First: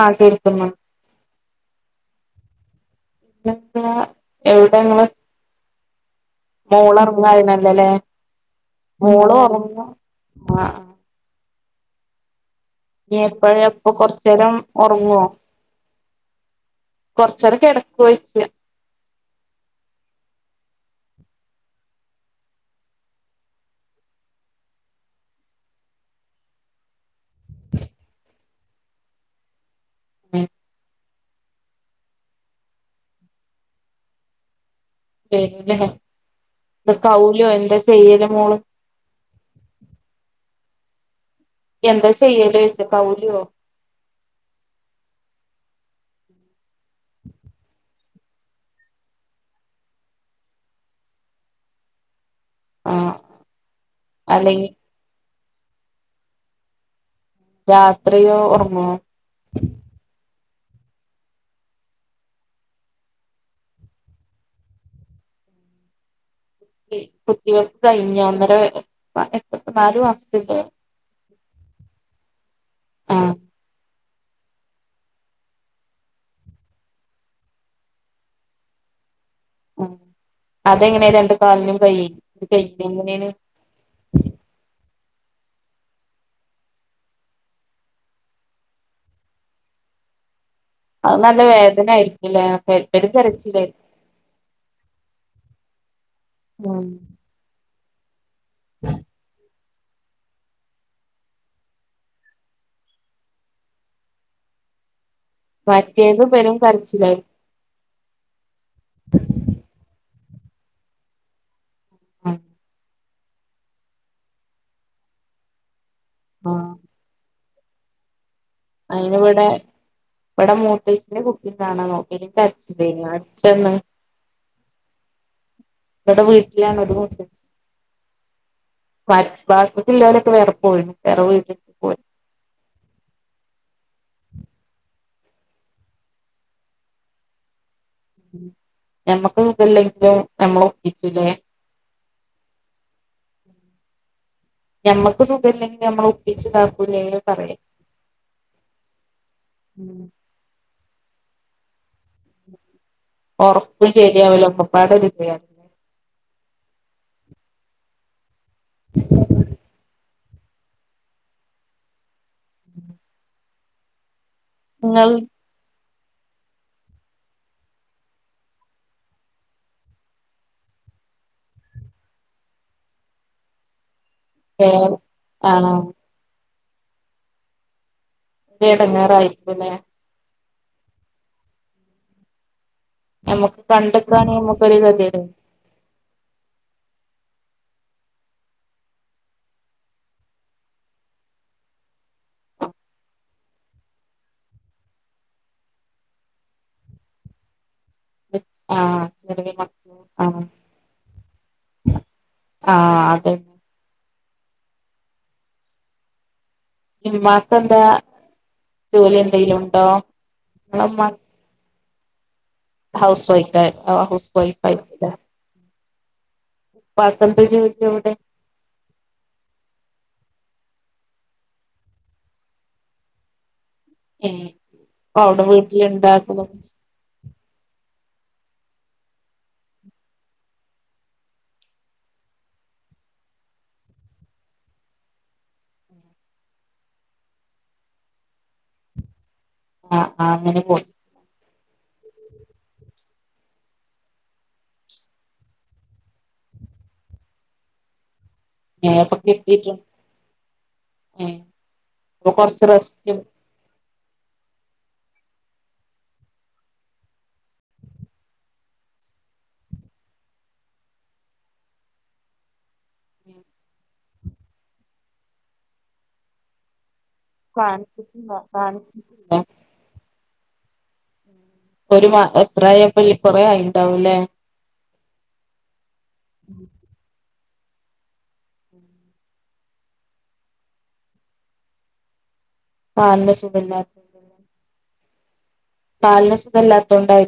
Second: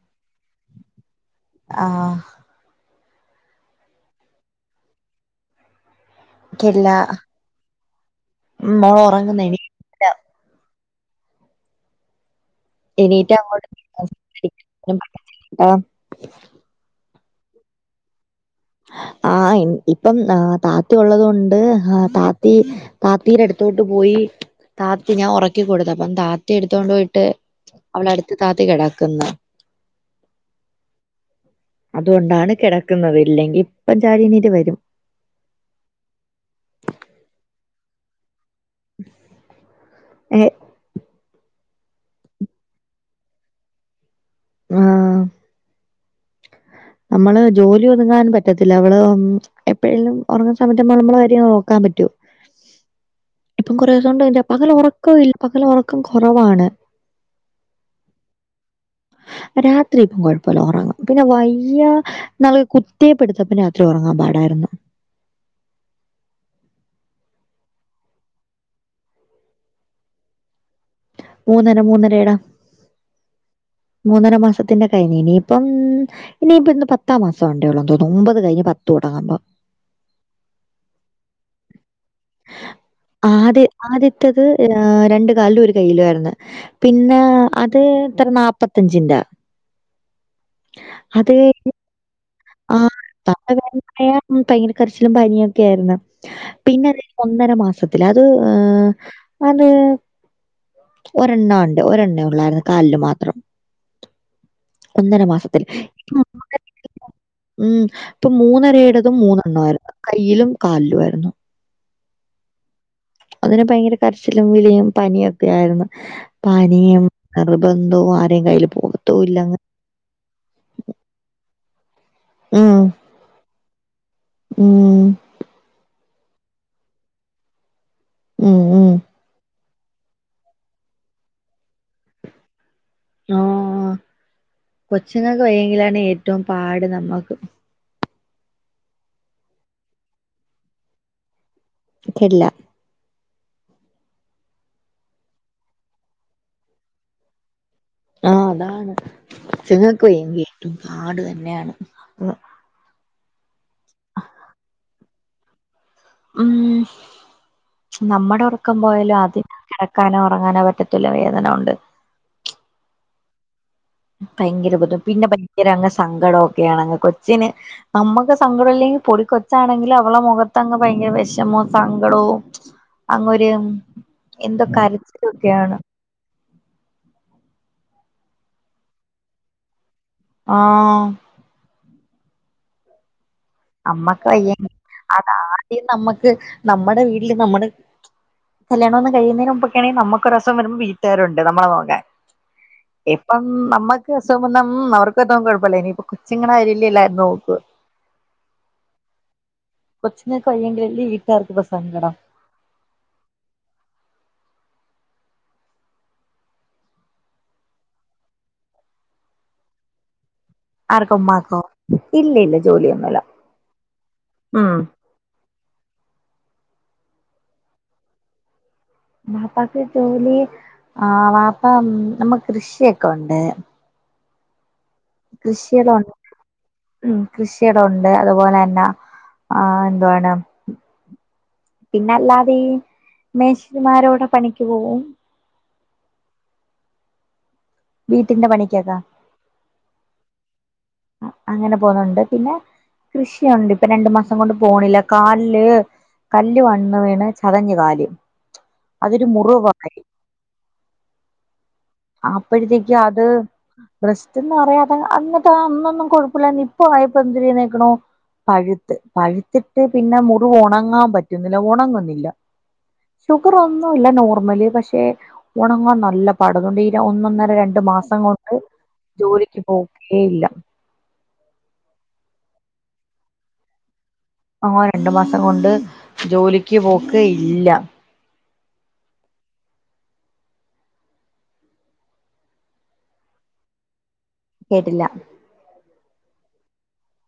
ആഹ് കേൾക്കുന്നുണ്ട് ആഹ് ന്താ എവിടെ ഇങ്ങള് എനിക്കില്ല മോള് ഒറങ്ങു [unintelligible] മോള് ഉറങ്ങുന്നു ഒറങ്ങാ എണീറ്റില്ല ആ ആ ഇനി എണീറ്റാ എപ്പഴാ അങ്ങോട്ട് ഇപ്പൊ കൊറച്ചേരം ഒറങ്ങുവോ കൊറച്ചെരം കെടക്കുവോ ചോയ്ക്കാ ആ ഇൻ ഇപ്പം ആ താത്ത ഉള്ളതൊണ്ട് ആ താത്തി താത്തിയുടെ അടുത്തോട്ട് പോയി താത്തി ഞാൻ ഉറക്കി കൊടുത്ത അപ്പം താത്തി എടുത്തോണ്ട് പോയിട്ട് അവളെ അടുത്ത് താത്തി കെടക്ക്ന്ന് അതുകൊണ്ടാണ് കെടക്കുന്നത് ഇല്ലെങ്കിൽ ഇപ്പം ചാടി എണീറ്റു വരും പിന്നെ എന്താ കൗലുവോ എന്താ ചെയ്യല് മോള് ഏ എന്താ ചെയ്യല് ചോയിച്ചയാ കൗലുവോ? ആ നമ്മള് ജോലി ഒ ങ്ങാനും പറ്റത്തില്ല അവള് എപ്പഴെലും ഒറങ്ങുന്ന സമയത്ത് നമ്മള് നമ്മളെ കാര്യ നോക്കാൻ പറ്റൂ ആഹ് ഇപ്പം കൊറെ ദിവസം കൊണ്ട് അല്ലെങ്കി പകല് ഒറക്കവില്ല പകലൊറക്കം കൊറവാണ് രാത്രിയോ ഓർങ്ങോ? പ്പെല്ല ഒറങ്ങാ പിന്നെ വൈ ഇല്ല നൽ കുത്തിയ പിടുത്തതിന് രാത്രി ഉറങ്ങാൻ പാടായിരുന്നു. കുത്തിവെപ്പ് കഴിഞ്ഞ ഒന്നര വയ എ പ എപ് നാലു മാസ്ത്ത്ത്തെ മൂന്നര മൂന്നര എടാ ആഹ് മൂന്നര മാസത്തിന്റെ കഴിഞ്ഞ്. ഇനിയിപ്പം ഇനിയിപ്പം ഇന്ന് പത്താം മാസം ണ്ടേള്ളുതോന്നു. ഒമ്പത് കഴിഞ്ഞ് പത്ത് തുടങ്ങുമ്പോ. അഹ് അതെങ്ങനെ രണ്ടു കാലിനും കൈ കയ്യിനും എങ്ങനേണ് ആദ്യ ആദ്യത്തത് ഏഹ് രണ്ടു കാലും ഒരു കയ്യിലു ആയിരുന്ന്. പിന്നെ അത് ത്ര നാപ്പത്തഞ്ചിന്റെ അഹ് നല്ല വേദന ആയി ആ [inaudible] ഭയങ്കര കരച്ചിലും പനിയും ഒക്കെ ആയിരുന്നു. ഉം പിന്നെ അതയിഞ് ഒന്നര മാസം അത് ഹ് എ ണ് ഒരെണ്ണ ഉണ്ട് ഒരെണ്ണ ഉള്ളായിരുന്നു കാലില് മാത്രം. മാസത്തിൽ. ഇപ്പം മറ്റേത് പരും കരച്ചിലായി ഉം ഇപ്പൊ മൂന്നരയുടെതും മൂന്നെണ്ണായിരുന്ന് കയ്യിലും കാലിലുവാരുന്നു ആഹ് അതിന് പയങ്കര കരച്ചിലും വിലയും പനിയൊക്കെ ആരുന്നു പാനീയം അർബം എന്തൊവ- അയിനിവിടെ ഇവടെ മോട്ടീസിന്റെ കുപ്പി- കാണളു ഉം. എനിക്കടിച്ചതെയ്നു അടിച്ചേന്ന് ഉം ഇവടെവീട്ടില്ലാണ് അതുകൊണ്ട് ഉം. ഉം. പ ഭാഗത്തില്ലോലോക്കെ വേറെപോയി വേറെ വീട്ടിക്ക് പോയി ആ കൊച്ചുങ്ങക്ക് വയ്യെങ്കിലാണ് ഏറ്റവും പാട് നമ്മക്ക് ഞമ്മക്ക് ഇതല്ലെങ്കിലും നമ്മൾ ഒപ്പിച്ചൂല്ലേ ഇല്ല ഞമ്മക്ക് സുഖില്ലെങ്കിൽ ഞമ്മൾ ഒപ്പിച്ചതാക്കൂലേ പറയാ ആഹാ അതാണ് ഉം ഇത്ങ്ങക്ക് വയ്യെങ്കി ഏറ്റോം- പാട് തന്നെയാണ് ഒറക്കും ശരിയാവില്ല ഒക്കപ്പാടേ ഒരെതിയ- ഉം നമ്മുടെ ഒറ- ക്കംപോയാലും ആദ്യം- ക്കാനോ ഉറങ്ങാനോ പറ്റത്തില്ല വേദനോണ്ട് ഭയങ്കര ബുധ് നിങ്ങൾ പിന്നെ ഭയങ്കരങ്ങ് സങ്കടോം ഒക്കെയാണ് കൊച്ചിന് നമ്മക്ക് സങ്കടം ഇല്ലെങ്കിൽ പൊടി കൊച്ചാണെങ്കിലും അവളെ മുഖത്തങ്ങ് ഭയങ്കര വെഷമോം സങ്കടോം അങ്ങൊര് എന്തൊ ഏഹ് ആഹ് കരച്ചിലൊക്കെയാണ് എടങ്ങേറായിരിക്കൂല്ലെ ആ ഞമ്മക്ക് നമ്മക്ക് കണ്ട്ക്കാണെങ്കി വയ്യെങ്കി ഞമ്മക്കൊരു ഗതിയേട് അതാദ്യം നമ്മക്ക് നമ്മടെ വീട്ടില് നമ്മടെ കല്യാണം ഒന്ന് കഴിയുന്നേന് മുമ്പൊക്കണെൽ നമ്മുക്കൊരു അസുഖം വരുമ്പോ വീട്ടാരുണ്ട് നമ്മളെനോക്കാൻ ഇപ്പം നമ്മക്ക് അസുഖം വന്ന മ് അവർക്ക് കൊഴപ്പില്ല ഇനിയിപ്പ കൊച്ചിങ്ങടെകാര്യല്ലെ എല്ലാരുംനോക്ക ആഹ് ചെറിയ മക്കള് ആഹ് കൊച്ചിങ്ങക്ക് വയ്യങ്കിലല്ലെ വീട്ടാർക്കിപ്പ സങ്കടം ആഹ് അതന്നെ ഇമ്മാ കെന്ത ജോലി എന്തെങ്കിലുണ്ടോ ആർക്കുമ്മാക്കൊ ഇല്ല ല്ല ഹൗസ് വൈഫ് അ ഹൗസ് വൈഫ് ഉം ആയിട്ടിലെ ഫാതെർടെ ജോലി എവ്ടെ വാപ്പാക്ക് ജോലി ആ വാപ്പ ഉം നമ്മ കൃഷിയൊക്കെ ഒണ്ടേ ഏ അ അവിടെ വീട്ടില് ഇണ്ടാക്കുന്നു കൃഷിടം ഒണ്ട് അതുപോലെന്ന ആ എന്തുവാണ് പിന്നല്ലാതെ മേശരിമാരോടെ പണിക്ക് പോവും വീട്ടിന്റെ പണിക്കക്കാ ആ ആ അങ്ങനെ പോയി അങ്ങനെ പോന്നുണ്ട് പിന്നെ കൃഷിയുണ്ട് ഇപ്പൊ രണ്ടു മാസം കൊണ്ട് പോണില്ല കാലില് കല്ല് വന്ന് വീണ് ചതഞ്ഞ് കാല് എ അപ്പ അതൊരു കെട്ടിട്ടുണ്ടോ മുറിവായി എ അപ്പഴത്തേക്കു അത് റെസ്റ്റ്ന്ന് പറയാതെ അങ്ങത്തെ അന്നൊന്നും കൊഴപ്പല്ലഞ്ഞ് ഇപ്പൊ ആയപ്പോ എന്തിര്ന്ന് കേക്കണോ പഴ്ത്ത് പഴ്ത്തിട്ട് പിന്നെ മുറിവ് ഒണങ്ങാൻ പറ്റുന്നില്ല ഒണങ്ങുന്നില്ല ഷുഗർ ഒന്നു ല്ല നോർമല് പക്ഷെ ഒണങ്ങാൻ നല്ല പാടതുകൊണ്ട് ഈ ഒന്നൊന്നര രണ്ടു മാസം കാണിച്ചിട്ടില്ല കൊണ്ട് കാണിച്ചിട്ടില്ല ജോലിക്ക് പോകേയില്ല ഒരു മാ എത്രായിപ്പം കൊറേ ആയിണ്ടാവൂല്ലേ ആ രണ്ടു മാസം കൊണ്ട് ജോലിക്ക് പോക്ക് ഇ ഇല്ല ആ എന്താ സുഖല്ല കേട്ടില്ല കാലിന് സുഖല്ലാത്തോണ്ടായി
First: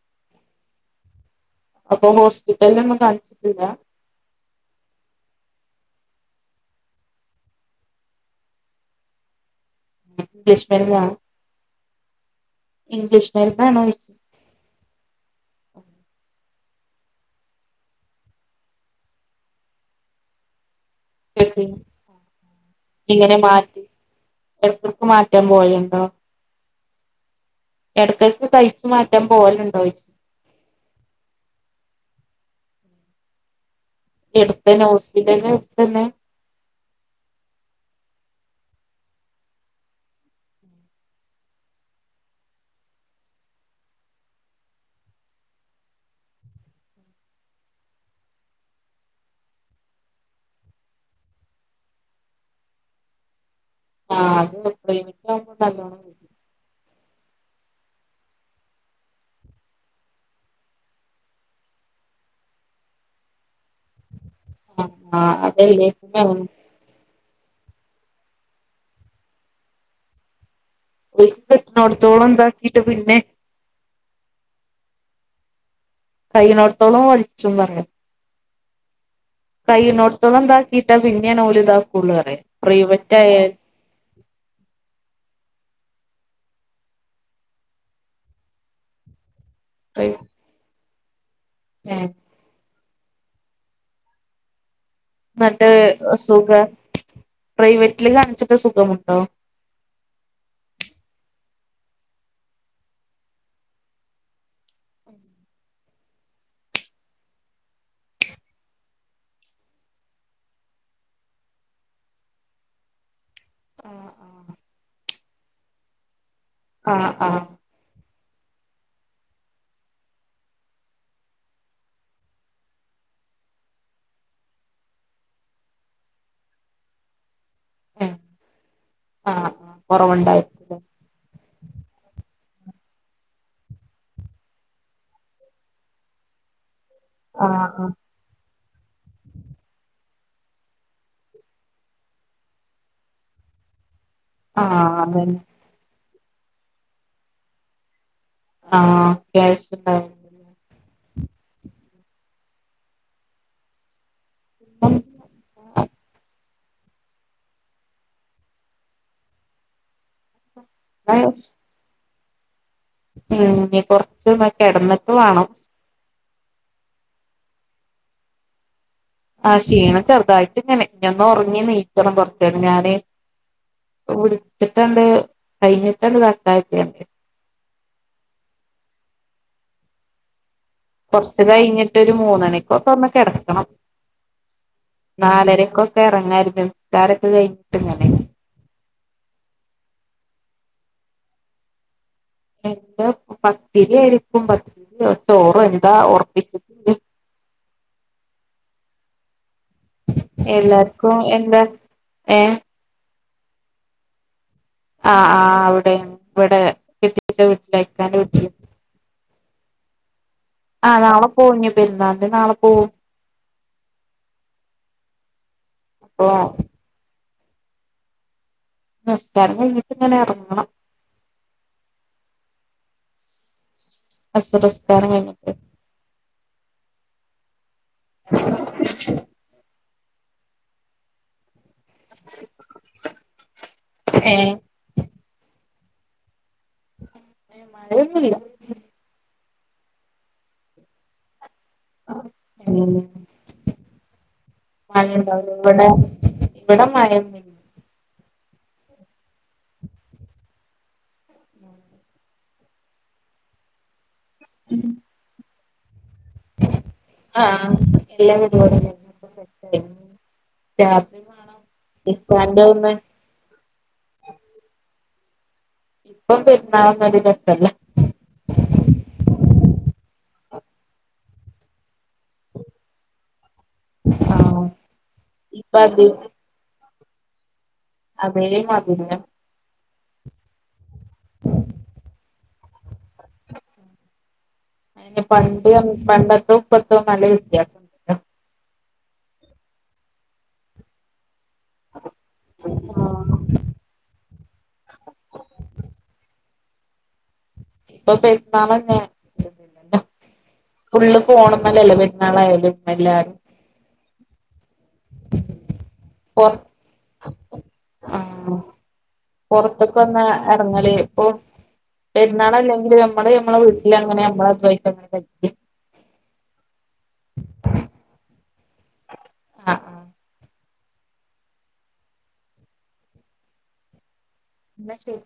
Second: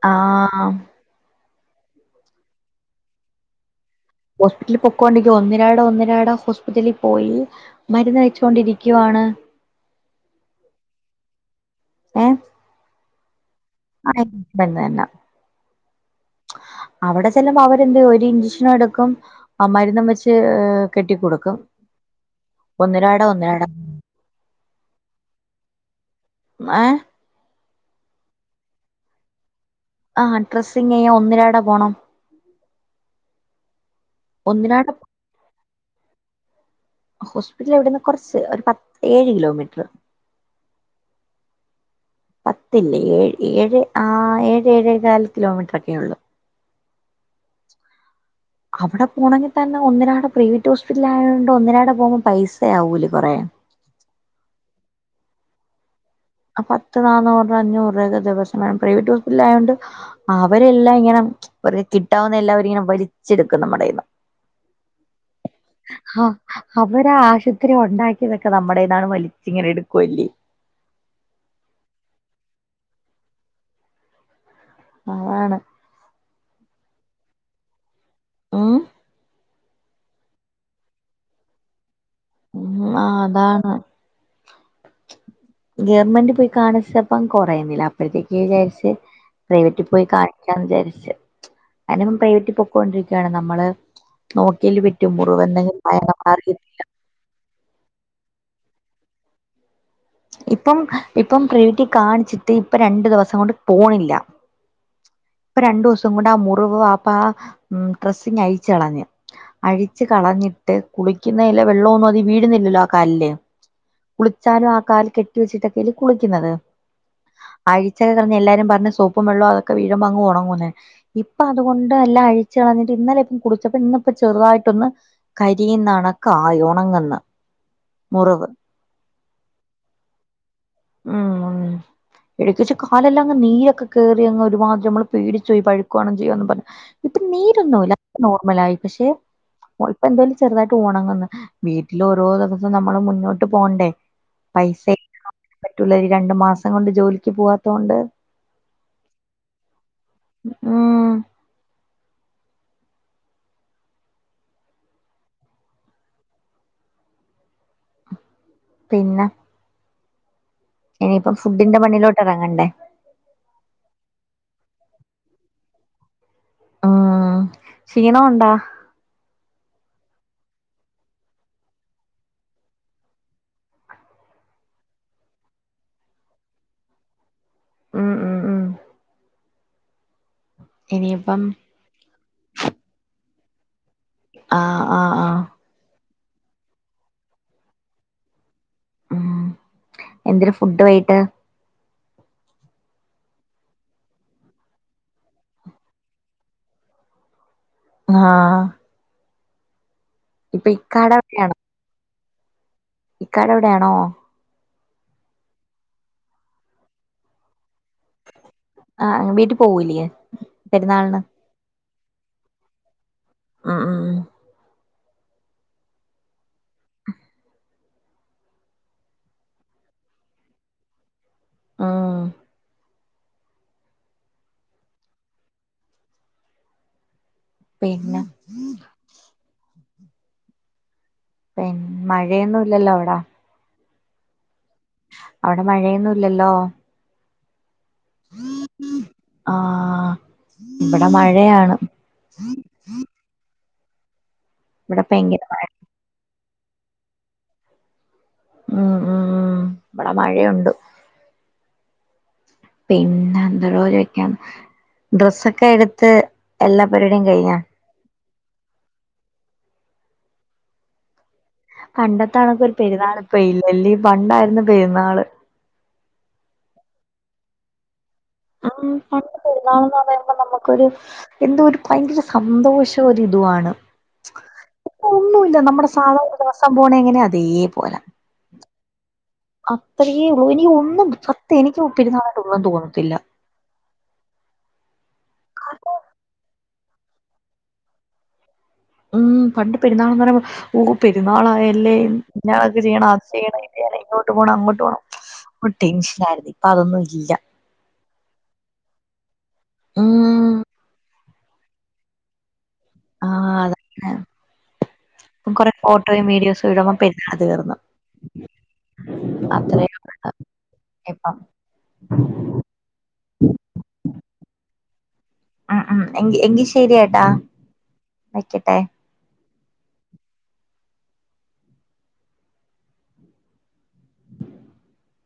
ആ അപ്പൊ ഹോസ്പിറ്റലിലൊന്നും കാണിച്ചിട്ടില്ല ഹോസ്പിറ്റലിൽ പൊക്കോണ്ടിരിക്കാ ഒന്നിരാടം ഒന്നിരാടം ഹോസ്പിറ്റലിൽ പോയി മരുന്ന് കഴിച്ചോണ്ടിരിക്കുവാണ് ഇംഗ്ലീഷ് മെര്ന്നോ ഇംഗ്ലീഷ് മരുന്നാണോ ചോയ്ച്ച് [unintelligible] തന്ന തന്ന അവിടെ ചെല്ലുമ്പം അവരെന്ത് ഒരു ഇൻജെക്ഷനും എടുക്കും ആ മരുന്നും വെച്ച് കെട്ടി കൊടുക്കും [unintelligible] ഒന്നിരാട ഇങ്ങനെ ഒന്നിരാട മാറ്റി [unintelligible] എട്ക്കട്ക്ക് മാറ്റാൻ പോയയുണ്ടോ ഏ എടയ്ക്കെടയ്ക്ക് തയ്ച്ച് മാറ്റാൻ പോലുണ്ട് ആ ഡ്രെസ്സിങ് ഒന്നിരാട പോണം എടുത്തന്നെ ഒന്നിരാട ഹോസ്പിറ്റല് എടുത്തന്നെ ഹോസ്പിറ്റൽ ഇവിടുന്ന് കൊറച്ച് ഒരു പത്ത് ഏഴ് കിലോമീറ്റർ പത്തില്ലേ ഏഴ് ഏഴ് ആ ഏഴ ഏഴേകല് കിലോമീറ്റർ ഒക്കെ ഉള്ളു അവിടെ പോണമെങ്കിൽ തന്നെ ഒന്നിനാടെ പ്രൈവറ്റ് ഹോസ്പിറ്റൽ ആയോണ്ട് ഒന്നിനാടെ പോകുമ്പോ പൈസ ആവൂല കൊറേ ആ അത് പ്രൈവറ്റിൽ ആവുമ്പം നല്ലോണം വരും പത്ത് നാന്നൂറ അഞ്ഞൂറൂപ ദിവസം പ്രൈവറ്റ് ഹോസ്പിറ്റലായൊണ്ട് അവരെല്ലാം ഇങ്ങനെ [inaudible] കിട്ടാവുന്ന എല്ലാവരിങ്ങനെ വലിച്ചെടുക്കും നമ്മടേന്ന് ആഹ് ആഹ് അതലേ [unintelligible] ഒത്തിരി ഒണ്ടാക്കിയതൊക്കെ നമ്മടയീന്നാണ് വലിച്ചിങ്ങനെ എടുക്കുവല്ലേ [unintelligible] കിട്ടിണോട് ത്തോളം തി ക്കീട്ട് പിന്നെ അതാണ് കഴിയുനോടത്തോളം വഴിച്ചും പറയാ ഊം കഴിയുന്നോടത്തോളം ഇതാക്കിയിട്ട് പിന്നേണ് ഓല് തി സ്കൂള്ല് വേറെ ഉം ആഹ് പ്രൈവറ്റായ അതാണ് ഗവൺമെൻറ്റി പോയി കാണിച്ചപ്പ കൊറയുന്നില്ല അപ്പഴത്തേക്ക് വിചാരിച്ച് പ്രൈവറ്റിൽ പോയി ഏഹ് കാണിക്കാന്ന് വിചാരിച്ച് അതിന് പ്രൈവറ്റ് പൊ ണ്ടിരിക്കയാണ് നമ്മള് നോക്കിലു വിട്ട് റ്റു മുറിവെന്ന് എന്നിട്ട് സുഖ [unintelligible] പ്രൈവറ്റില് കാണിച്ചിട്ട് സുഖമുണ്ടോ ഇപ്പം ഇപ്പം പ്രൈവറ്റില് കാണിച്ചിട്ട് ഇപ്പൊ രണ്ടു ദിവസം കൊണ്ട് പോണില്ല ഇപ്പൊ രണ്ടൂസം കൊണ്ട് ആ മുറിവ് ആപ്പ ആ ഉം ഡ്രസ്സിങ് അഴിച്ച് കളഞ്ഞ് അഴിച്ച് കളഞ്ഞിട്ട് കുളിക്കുന്നലെ വെള്ളവും ഒന്നും അതിൽ വീഴുന്നില്ലല്ലോ ആ കാലില് ആഹ് കുളിച്ചാലും ആ കാല്കെട്ടി വെച്ചിട്ടല്ലെ കുള് ന്നത് ആഹ് ആഹ് ആയി [unintelligible] ചെലര് റഞ്ഞ് എല്ലാരും പറഞ്ഞ് സോപ്പും വെള്ളവും അതക്കെ വീഴും അങ്ങ് ഉണങ്ങുന്ന് ഇപ്പൊ അതുകൊണ്ട് എല്ലാം അഴിച്ചു കളഞ്ഞിട്ട് ഇന്നലെ ഇപ്പം കുളിച്ചപ്പ ഇന്നിപ്പോ ചെറുതായിട്ടൊന്ന് കരിയുന്നണക്കായി ഉണങ്ങുന്ന് മുറിവ് കൊറവുണ്ടായി ഉം ഉം എഴുക്കിച്ച കാലെല്ലാം അങ്ങ് നീരൊക്കെ കേറി അങ്ങ് ഒരുപാട് നമ്മൾ പേടിച്ചു പോയി പഴുക്കുകയാണെങ്കി എന്നും പറഞ്ഞ് ഇപ്പൊ ആഹ് നീരൊന്നുല്ല നോർമലായി പക്ഷെ ഇപ്പ എന്തന്ന് വെച്ച ചെറുതായിട്ട് ഉണങ്ങുന്ന് വീട്ടിൽ ഓരോ ദിവസം നമ്മള് മുന്നോട്ട് പോണ്ടേ ആഹ് പൈസെ ആഹ് അതന്നെ [inaudible] പറ്റുലനീ രണ്ടു മാസം കൊണ്ട് ജോലിക്ക് പോവാത്തോണ്ട് ഒക്കെ [unintelligible] ഉം ഉം പിന്ന ഇനിയിപ്പം ഫുഡ്ഡിന്റെ പണിലോ ഇറങ്ങണ്ടേ ഇനിപ്പോ കൊറച്ചന്ന് കിടന്നിട്ട് വേണം ആ ക്ഷീണം ഉണ്ടാ ആ ക്ഷീണം ചെറുതായിട്ട് ഇങ്ങനെ ഇനി ഒന്ന് ഉറങ്ങി ഒന്ന് എഴുനേൽക്കണം കൊറച്ചനേരം ഞാന് വിളിച്ചിട്ടണ്ട് കഴിഞ്ഞിട്ടണ് [unintelligible] ഉം ഉം ഉം ഇനിയിപ്പം കൊറച്ചു കഴിഞ്ഞിട്ട് ഒരു മൂന്നുമണിക്കൊക്കെ ഒന്ന് കെടക്ക [inaudible] ആ ആ ആ എറങ്ങാരുന്നു നിസ്കാരൊക്കെ കഴിഞ്ഞിട്ട് ഇങ്ങനെ ഉം എന്തേര് ഫുഡ്‌ വൈട്ട്? [unintelligible] പത്തിരി ആയിരിക്കും പത്തിരിയോ ചോറോഎന്താ ഉറപ്പിച്ചിട്ട് ആ എല്ലാർക്കും എന്താ? ഏ? ഇക്കാടെവിടയാണോ? ആ ആ അവിടെ ഇവിടെ കെട്ടിച്ച വീട്ടില് ഇക്കാന്റെ വീട്ടിൽ. അ വീട്ടി പോവൂലേ? ആ പെരുന്നാളിന് നാളെ പോകും പെരുന്നാളിന് നാളെ പോവും. ആ ആ ഓ നിസ്കാരം കഴിഞ്ഞിട്ട് ഇങ്ങനെ എറങ്ങണം ആ അസർ നിസ്കാരം കഴിഞ്ഞിട്ട് പിന്നെ പിന്നെ മഴയൊന്നും ഇല്ലല്ലോ അവിടാ ഏ അവിടെ മഴയൊന്നുംല്ലല്ലോ ഉ [inaudible] മഴ ഒന്നുല്ല ആ ഇവിടെ മഴയാണ് [unintelligible] ഇവിടെ [unintelligible] ഭയങ്കര മഴ ഇവിടെ ഇവിടെ മഴ ഉം ഉം ഇവിടെ മഴയുണ്ട് പിന്നെ എന്ത ഡ്രസ്സൊക്കെ കെട് ത്ത് എല്ലാ പരുവാടിം കഴിഞ്ഞാ ആ എല്ലാ പരിപാടി കഴിഞ്ഞു [inaudible] പണ്ടത്താണൊക്കെ ഇക്കാന്റെ ഒരു ഒന്ന് പെരുന്നാൾ ഇപ്പ ഇല്ലല് പണ്ടായിരുന്നു പെരുന്നാള്. ഇപ്പം പെരുന്നാളന്നും ഒരു രസല്ല ആ പണ്ട് പെരുന്നാളന്ന് പറയുമ്പോ നമുക്കൊരു എന്തൊരു- ഭയങ്കര സന്തോഷം ഒരിതാ ണ്‌ ഇപ്പ ഒന്നുമില്ല ഇപ്പ നമ്മുടെ സാധാരണ ദിവസം പോണ എങ്ങനെ അതെ അതെ പിന്നെ അത്രയേ ഉള്ളൂ എനി ഒന്നും സത്യം എനിക്ക് പെരുന്നാളായിട്ടു ഒന്നും തോന്നത്തില്ല. പണ്ട് പണ്ടത്തും ഇപ്പതോം നല്ല വ്യത്യാസം ഉണ്ടല്ലോ ഉം പണ്ട് പെരുന്നാളന്നരം ഊ പെരു ന്നാളായല്ലേ ഇഞ് അതു ചെയ്യണം അത് ചെയ്യ ഇങ്ങോട്ട് പോണം അങ്ങോട്ട് പോണം ടെൻഷൻ ആയിരുന്നു പ്പം അധോന്നും ല്ല ഇപ്പൊ പെുന്നാള [unintelligible] ഉം ഫുള്ള് ഫോണമ്മിലവെ ന്നാളായാലും ആ അതന്നെ ഇപ്പം കൊറെ പൊർ വിഡിയോസും ഇടുമ്പോ പെരുന്നാൾ തീർന്നു അത്രേ പുറത്തൊക്കെ വന്ന് ഇറങ്ങല് ഇപ്പൊ ഇപ്പം പെരുന്നാള അല്ലെങ്കിൽ നമ്മള് മ്മടെ വീട്ടിൽ അങ്ങനെമ്മള [unintelligible] മ് മ് എങ്കി എങ്കി ശെരി ആ ഡാ വെയ്ക്കട്ടെ. ആ [unintelligible] എന്ന ശരി